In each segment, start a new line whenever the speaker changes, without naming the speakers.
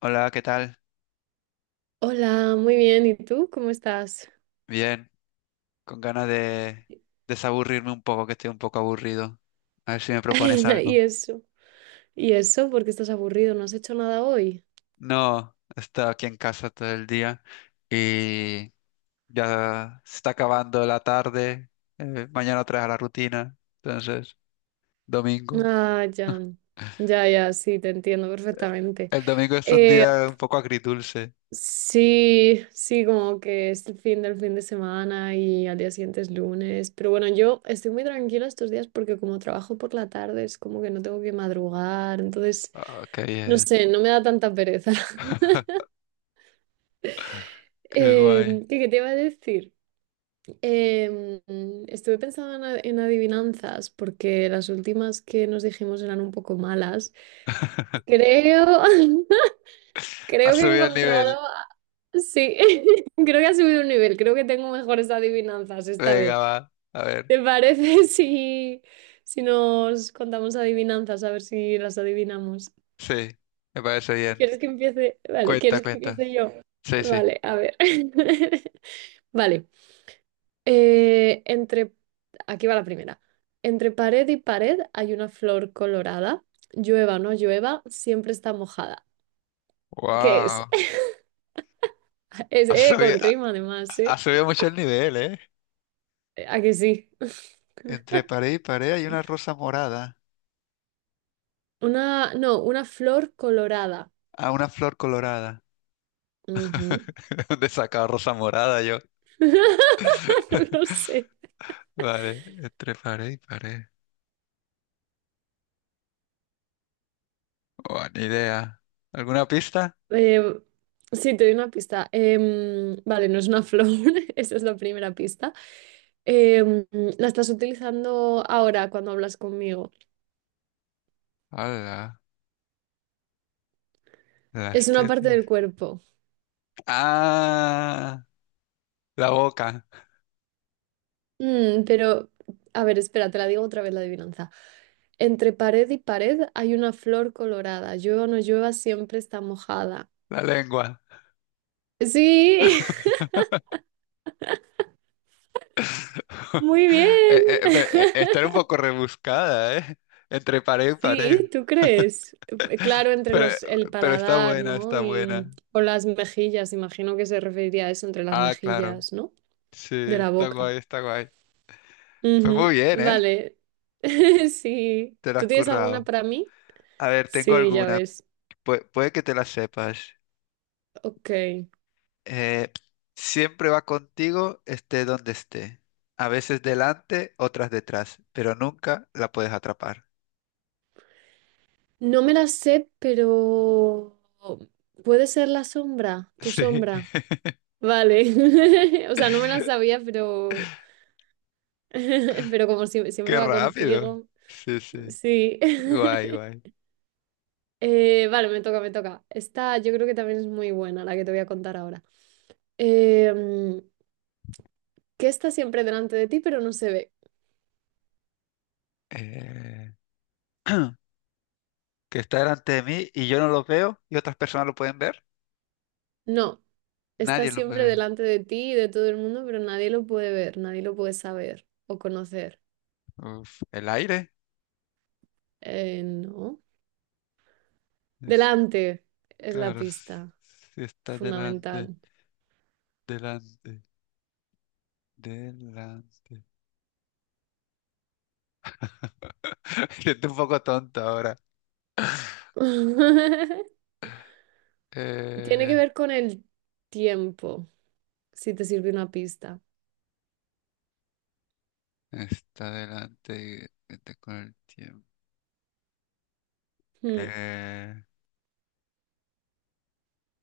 Hola, ¿qué tal?
Hola, muy bien. ¿Y tú? ¿Cómo estás?
Bien, con ganas de desaburrirme un poco, que estoy un poco aburrido. A ver si me propones
Y
algo.
eso, y eso, porque estás aburrido, no has hecho nada hoy.
No, he estado aquí en casa todo el día y ya se está acabando la tarde. Mañana otra vez a la rutina. Entonces, domingo.
Ah, ya, ya, ya, sí, te entiendo perfectamente.
El domingo es un
Eh,
día un poco agridulce.
sí, sí, como que es el fin del fin de semana y al día siguiente es lunes. Pero bueno, yo estoy muy tranquila estos días porque como trabajo por la tarde es como que no tengo que madrugar, entonces,
Ah, qué
no
bien.
sé, no me da tanta pereza.
Qué guay.
¿Qué te iba a decir? Em, Estuve pensando en adivinanzas porque las últimas que nos dijimos eran un poco malas. Creo,
Ha
creo que he
subido el nivel.
encontrado, sí, creo que ha subido un nivel, creo que tengo mejores adivinanzas esta
Venga,
vez.
va. A ver.
¿Te parece si nos contamos adivinanzas, a ver si las adivinamos?
Sí, me parece bien.
¿Quieres que empiece? Vale,
Cuenta,
¿quieres que
cuenta.
empiece yo?
Sí, sí.
Vale, a ver. Vale. Eh, entre, Aquí va la primera. Entre pared y pared hay una flor colorada. Llueva o no llueva, siempre está mojada. ¿Qué es?
Wow.
Es
Ha subido,
con rima además,
ha
¿eh?
subido mucho el nivel, ¿eh?
¿A que sí?
Entre pared y pared hay una rosa morada.
Una, no, una flor colorada.
Ah, una flor colorada.
Ujú.
¿De dónde sacaba rosa morada yo?
No lo sé.
Vale, entre pared y pared. Buena ni idea. ¿Alguna pista?
Eh, sí, te doy una pista. Vale, no es una flor, esa es la primera pista. Em, la estás utilizando ahora cuando hablas conmigo.
Hola, las
Es una parte del
tetas.
cuerpo.
Ah, la boca,
Mm, pero, a ver, espera, te la digo otra vez la adivinanza. Entre pared y pared hay una flor colorada. Llueva o no llueva, siempre está mojada.
la lengua.
Sí, muy bien.
Está un poco rebuscada, ¿eh? Entre pared y pared.
Sí, ¿tú crees? Claro,
Pero,
el
pero está
paladar,
buena,
¿no?
está
Y
buena.
o las mejillas, imagino que se referiría a eso, entre las
Ah, claro.
mejillas, ¿no?
Sí,
De la
está
boca.
guay, está guay. Fue muy
Ujú,
bien, ¿eh?
vale. Sí.
Te lo
¿Tú
has
tienes alguna
currado.
para mí?
A ver, tengo
Sí, ya
alguna.
ves.
Puede que te la sepas.
Ok.
Eh, Siempre va contigo, esté donde esté. A veces delante, otras detrás, pero nunca la puedes atrapar.
No me las sé, pero puede ser la sombra, tu
Sí.
sombra. Vale. O sea, no me las sabía, pero pero como siempre
Qué
va
rápido.
contigo.
Sí, sí.
Sí.
Guay, guay.
Vale, me toca, me toca. Esta yo creo que también es muy buena, la que te voy a contar ahora. Em, ¿Qué está siempre delante de ti, pero no se ve?
Eh, que está delante de mí y yo no lo veo y otras personas lo pueden ver.
No, está
Nadie lo puede
siempre
ver.
delante de ti y de todo el mundo, pero nadie lo puede ver, nadie lo puede saber o conocer.
Uf, el aire.
No.
Es-
Delante es la
claro,
pista
si está delante,
fundamental.
delante. Delante. Estoy un poco tonta ahora.
Tiene que
Eh,
ver con el tiempo, si te sirve una pista.
Está delante y vete con el tiempo.
Hmm,
Eh,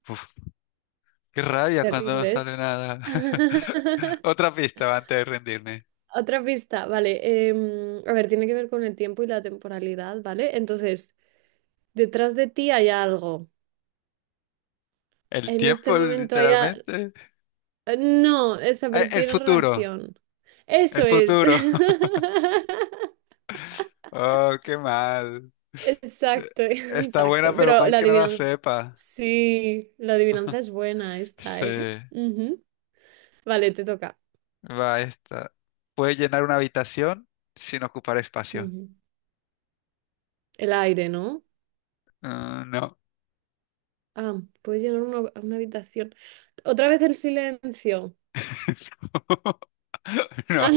uf, Qué rabia
¿te
cuando no sale
rindes?
nada. Otra pista antes de rendirme.
Otra pista, vale. A ver, tiene que ver con el tiempo y la temporalidad, ¿vale? Entonces, detrás de ti hay algo.
El
En este
tiempo,
momento
literalmente.
no, esa, pero
El
tiene
futuro.
relación.
El
Eso es.
futuro. Oh, qué mal. Eh,
Exacto,
Está buena,
exacto.
pero
Pero
mal
la
que no la
adivinanza.
sepa.
Sí, la adivinanza es buena esta,
Sí,
¿eh? Ujú. Vale, te toca.
va esta. Puede llenar una habitación sin ocupar espacio.
Ujú. El aire, ¿no?
Ah, no.
Ah, puedes llenar una habitación. Otra vez el silencio.
No.
Ah,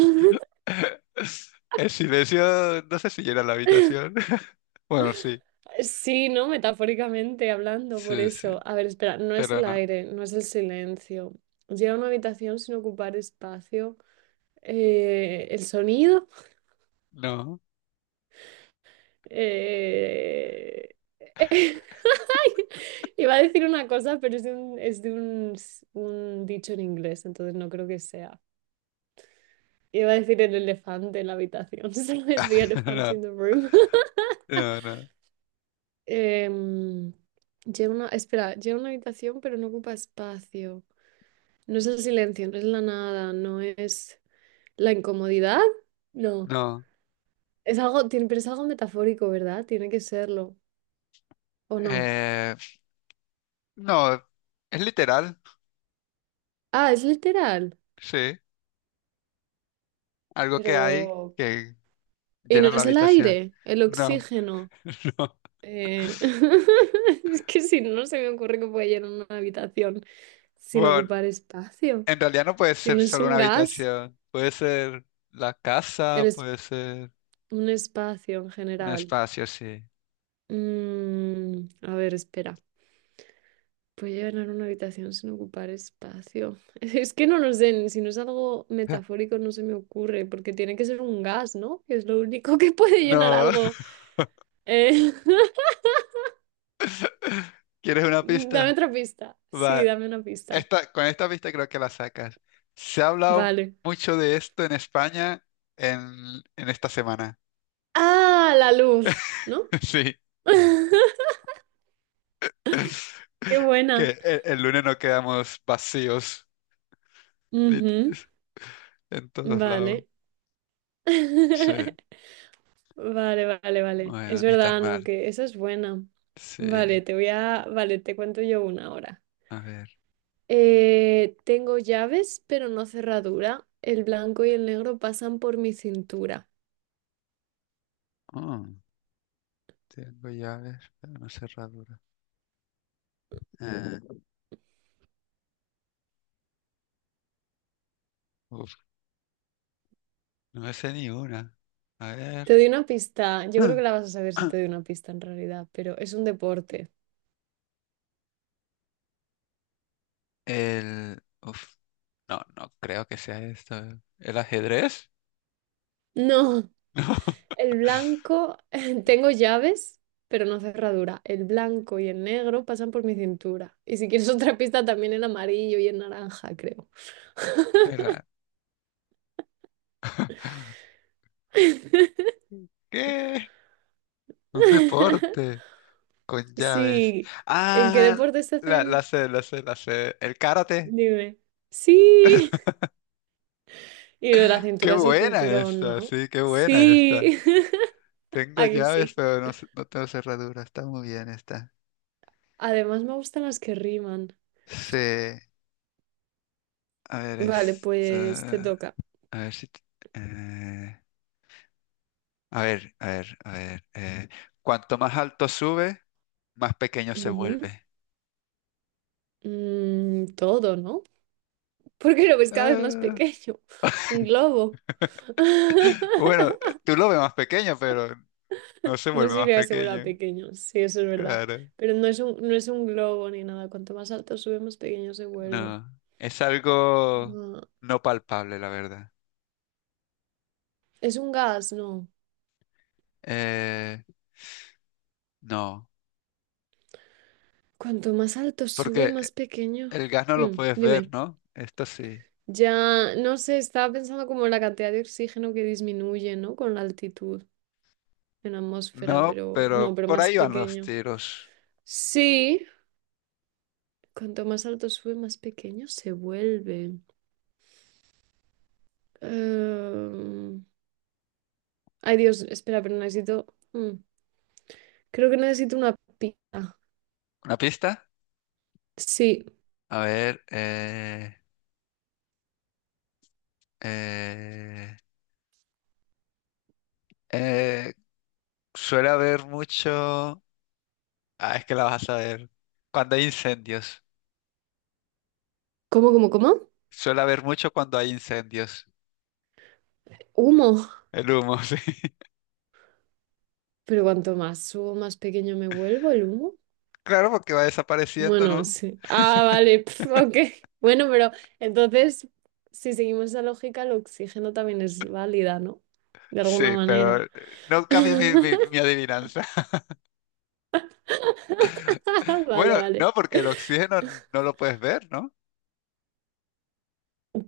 El silencio, no sé si llena la habitación. Bueno, sí.
sí, ¿no? Metafóricamente hablando, por
Sí, sí.
eso. A ver, espera, no es
Pero
el
no.
aire, no es el silencio. Llena una habitación sin ocupar espacio. ¿El sonido?
No.
Eh, iba a decir una cosa, pero es un dicho en inglés, entonces no creo que sea. Iba a decir el elefante en la habitación, ¿sabes? The elephant
No.
in the room.
No, no.
Em, Lleva una, espera, lleva una habitación, pero no ocupa espacio. No es el silencio, no es la nada, no es la incomodidad. No.
No.
Es algo, tiene, pero es algo metafórico, ¿verdad? Tiene que serlo, ¿o no?
Eh, no. Es literal.
Ah, es literal.
Sí. Algo que hay
Pero,
que
y no
llena la
es el
habitación.
aire, el
No.
oxígeno.
No.
Eh, es que si no, no se me ocurre que pueda llenar una habitación sin
Bueno,
ocupar espacio.
en realidad no puede
Si
ser
no es
solo una
un gas,
habitación. Puede ser la
el
casa,
es
puede ser
un espacio en
un
general.
espacio, sí.
Mm, a ver, espera. ¿Puedo llenar una habitación sin ocupar espacio? Es que no lo sé, ni si no es algo metafórico no se me ocurre, porque tiene que ser un gas, ¿no? Que es lo único que puede llenar
No.
algo. Eh,
¿Quieres una
dame
pista?
otra pista. Sí,
Va.
dame una pista.
Esta, con esta pista creo que la sacas. Se ha hablado
Vale.
mucho de esto en España en esta semana.
Ah, la luz, ¿no?
Sí,
Qué buena.
que el lunes no quedamos vacíos lit-
Ujú,
en todos lados.
vale.
Sí,
Vale, vale, vale. Es
bueno, ni tan
verdad, ¿no?
mal.
Que esa es buena.
Sí,
Vale, te voy vale, te cuento yo una ahora.
a ver.
Tengo llaves, pero no cerradura. El blanco y el negro pasan por mi cintura.
Oh, tengo llaves, pero no cerradura. Eh, uf, no me sé ni una. A
Te
ver.
doy una pista. Yo creo que la vas a saber si te doy una pista en realidad, pero es un deporte.
El... No, no creo que sea esto. ¿El ajedrez?
No.
No.
El blanco, tengo llaves, pero no cerradura. El blanco y el negro pasan por mi cintura. Y si quieres otra pista, también el amarillo y el naranja, creo.
El, ¿Qué? Un deporte con llaves.
Sí, ¿en qué
Ah,
deportes se hacen?
la sé. El karate.
Dime. Sí. Y lo de la
Qué
cintura es el
buena
cinturón,
esta,
¿no?
sí, qué buena esta.
Sí.
Tengo
Ahí
llaves,
sí.
pero no, no tengo cerradura. Está muy bien esta.
Además me gustan las que riman.
Sí. A ver,
Vale, pues te
esta.
toca.
A ver si. t- eh, a ver, a ver, a ver. Cuanto más alto sube, más pequeño se
Ujú.
vuelve.
Mm, todo, ¿no? Porque lo ves cada vez más
Ah,
pequeño. Un globo.
bueno, tú lo ves más pequeño, pero no se
No
vuelve más
significa que se vuelva
pequeño.
pequeño, sí, eso es verdad.
Claro.
Pero no es un, no es un globo ni nada. Cuanto más alto sube, más pequeño se vuelve.
No, es algo
No.
no palpable, la verdad.
Es un gas, no.
Eh, no,
Cuanto más alto sube, más
porque
pequeño.
el gas no lo
Hmm,
puedes ver,
dime.
¿no? Esto sí.
Ya, no sé, estaba pensando como en la cantidad de oxígeno que disminuye, ¿no? Con la altitud en la atmósfera,
No,
pero no,
pero
pero
por
más
ahí van los
pequeño.
tiros.
Sí, cuanto más alto sube, más pequeño se vuelve. Em, Ay, Dios, espera, pero necesito. mm, Creo que necesito una pista.
¿Una pista?
Sí.
A ver, eh, eh, suele haber mucho... Ah, es que la vas a ver. Cuando hay incendios.
¿Cómo, cómo, cómo?
Suele haber mucho cuando hay incendios.
Humo.
El humo, sí.
Pero cuanto más humo, más pequeño me vuelvo el humo.
Claro, porque va desapareciendo,
Bueno,
¿no?
sí. Ah, vale. pf, ok. Bueno, pero entonces, si seguimos esa lógica, el oxígeno también es válida, ¿no? De alguna
Sí, pero
manera.
eh, no cambio mi adivinanza.
Vale,
Bueno,
vale.
no, porque el oxígeno no lo puedes ver, ¿no?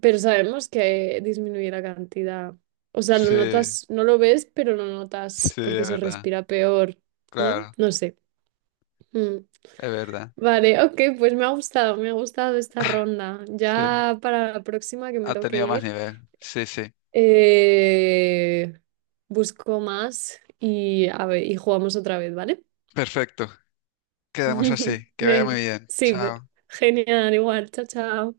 Pero sabemos que disminuye la cantidad. O sea, lo
Sí,
notas, no lo ves, pero lo notas
sí,
porque
es
se
verdad.
respira peor, ¿no?
Claro,
No sé. Mm.
es verdad.
Vale, ok, pues me ha gustado esta ronda.
Sí,
Ya para la próxima que me
ha
toque
tenido más
ir,
nivel. Sí, sí.
eh, busco más y, a ver, y jugamos otra vez, ¿vale?
Perfecto. Quedamos así. Que vaya muy
Ven,
bien.
sí,
Chao.
genial, igual, chao, chao.